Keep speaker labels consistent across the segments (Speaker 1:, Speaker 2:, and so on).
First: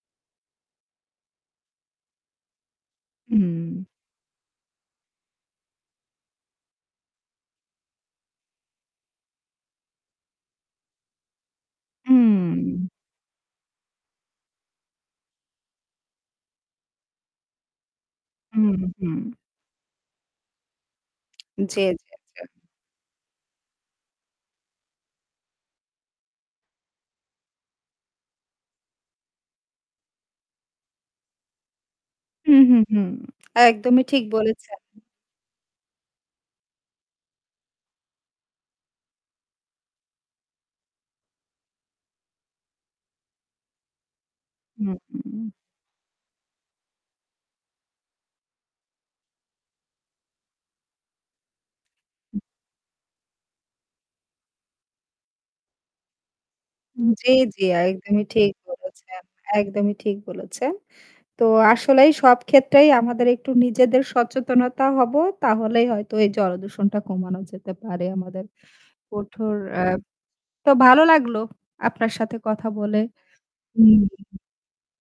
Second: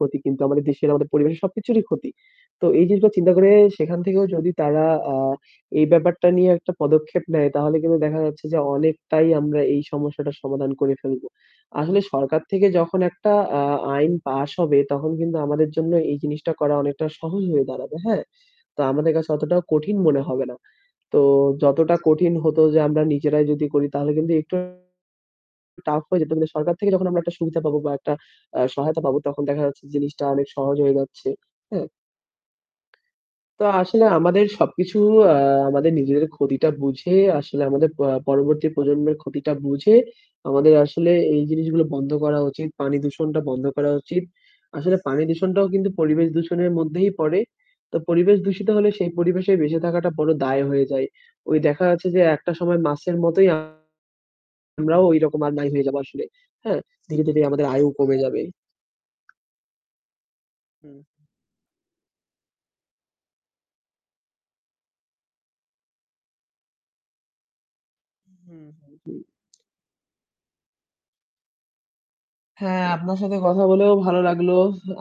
Speaker 1: ক্ষতি, কিন্তু আমাদের দেশের, আমাদের পরিবেশের সবকিছুরই ক্ষতি। তো এই জিনিসটা চিন্তা করে
Speaker 2: উম
Speaker 1: সেখান থেকেও যদি তারা, আ এই ব্যাপারটা নিয়ে একটা পদক্ষেপ নেয়, তাহলে কিন্তু দেখা যাচ্ছে যে অনেকটাই আমরা এই সমস্যাটার সমাধান করে ফেলব। আসলে সরকার থেকে
Speaker 2: উম
Speaker 1: যখন একটা আ আইন pass হবে তখন কিন্তু আমাদের জন্য এই জিনিসটা করা অনেকটা সহজ হয়ে দাঁড়াবে, হ্যাঁ?
Speaker 2: উম
Speaker 1: তো আমাদের
Speaker 2: হুম।
Speaker 1: কাছে অতটাও কঠিন মনে হবে না। তো
Speaker 2: জি, জি, জি।
Speaker 1: যতটা কঠিন হত যে আমরা নিজেরাই যদি করি তাহলে কিন্তু একটু tough হয়ে যেত। কিন্তু সরকার থেকে যখন আমরা একটা সুবিধা পাব বা একটা আ সহায়তা পাব তখন দেখা যাচ্ছে জিনিসটা অনেক সহজ হয়ে যাচ্ছে, হ্যাঁ?
Speaker 2: হুম, হুম, হুম।
Speaker 1: তো
Speaker 2: একদমই
Speaker 1: আসলে
Speaker 2: ঠিক
Speaker 1: আমাদের
Speaker 2: বলেছেন।
Speaker 1: সবকিছু আ আমাদের নিজেদের ক্ষতিটা বুঝে, আসলে আমাদের প পরবর্তী প্রজন্মের ক্ষতিটা বুঝে আমাদের আসলে এই জিনিসগুলা বন্ধ করা উচিত। পানি দূষণটা বন্ধ করা উচিত। আসলে পানি
Speaker 2: হুউম।
Speaker 1: দূষণটাও কিন্তু পরিবেশ দূষণের মধ্যেই পড়ে। তো পরিবেশ দূষিত হলে সেই পরিবেশে বেঁচে থাকাটা বড় দায় হয়ে যায়। ওই দেখা যাচ্ছে যে,
Speaker 2: হুম।
Speaker 1: একটা সময়মাছের মতোই আমরাও ওই রকম আর নাই হয়ে যাব আসলে, হ্যাঁ?
Speaker 2: হুম।
Speaker 1: ধীরে,
Speaker 2: জি,
Speaker 1: ধীরে
Speaker 2: জি,
Speaker 1: আমাদের
Speaker 2: আ
Speaker 1: আয়ু কমে
Speaker 2: একদমই
Speaker 1: যাবে।
Speaker 2: ঠিক বলেছেন। একদমই ঠিক বলেছেন।
Speaker 1: হুম।
Speaker 2: তো আসলেই সব ক্ষেত্রেই আমাদের একটু নিজেদের সচেতনতা হবো। তাহলেই হয়তো এই জলদূষণটা কমানো যেতে পারে আমাদের
Speaker 1: হুম, হুম।
Speaker 2: ওঠর অ্যা তো ভালো লাগলো আপনার সাথে কথা
Speaker 1: হ্যাঁ,
Speaker 2: বলে।
Speaker 1: আপনার সাথে কথা
Speaker 2: হুম,
Speaker 1: বলেও ভালো
Speaker 2: হুম।
Speaker 1: লাগলো।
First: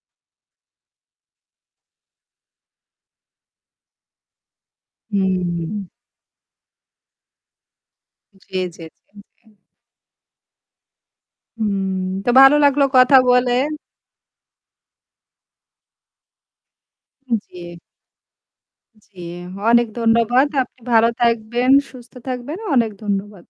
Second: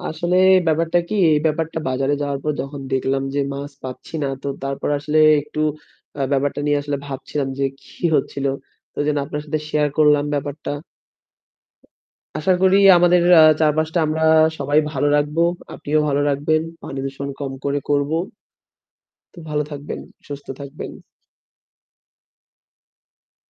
Speaker 1: আসলে ব্যাপারটা কি, এই ব্যাপারটা বাজারে যাওয়ার পর যখন দেখলাম যে মাছ পাচ্ছি না, তো তারপর আসলে
Speaker 2: হুম,
Speaker 1: একটু
Speaker 2: হুম।
Speaker 1: আ ব্যাপারটা নিয়ে আসলে ভাবছিলাম যে কি হচ্ছিল।
Speaker 2: জি, জি,
Speaker 1: তো
Speaker 2: জি,
Speaker 1: যেন আপনার
Speaker 2: জি।
Speaker 1: সাথে share করলাম ব্যাপারটা।
Speaker 2: হুম। তো
Speaker 1: আশা
Speaker 2: ভালো
Speaker 1: করি
Speaker 2: লাগলো কথা
Speaker 1: আমাদের আ
Speaker 2: বলে।
Speaker 1: চারপাশটা আমরা সবাই ভালো রাখব। আপনিও ভালো রাখবেন। পানি দূষণ
Speaker 2: উ
Speaker 1: কম
Speaker 2: জি।
Speaker 1: করে করব।
Speaker 2: জি।
Speaker 1: তো ভালো
Speaker 2: অনেক
Speaker 1: থাকবেন,
Speaker 2: ধন্যবাদ।
Speaker 1: সুস্থ
Speaker 2: আপনি
Speaker 1: থাকবেন।
Speaker 2: ভালো থাকবেন, সুস্থ থাকবেন। অনেক ধন্যবাদ।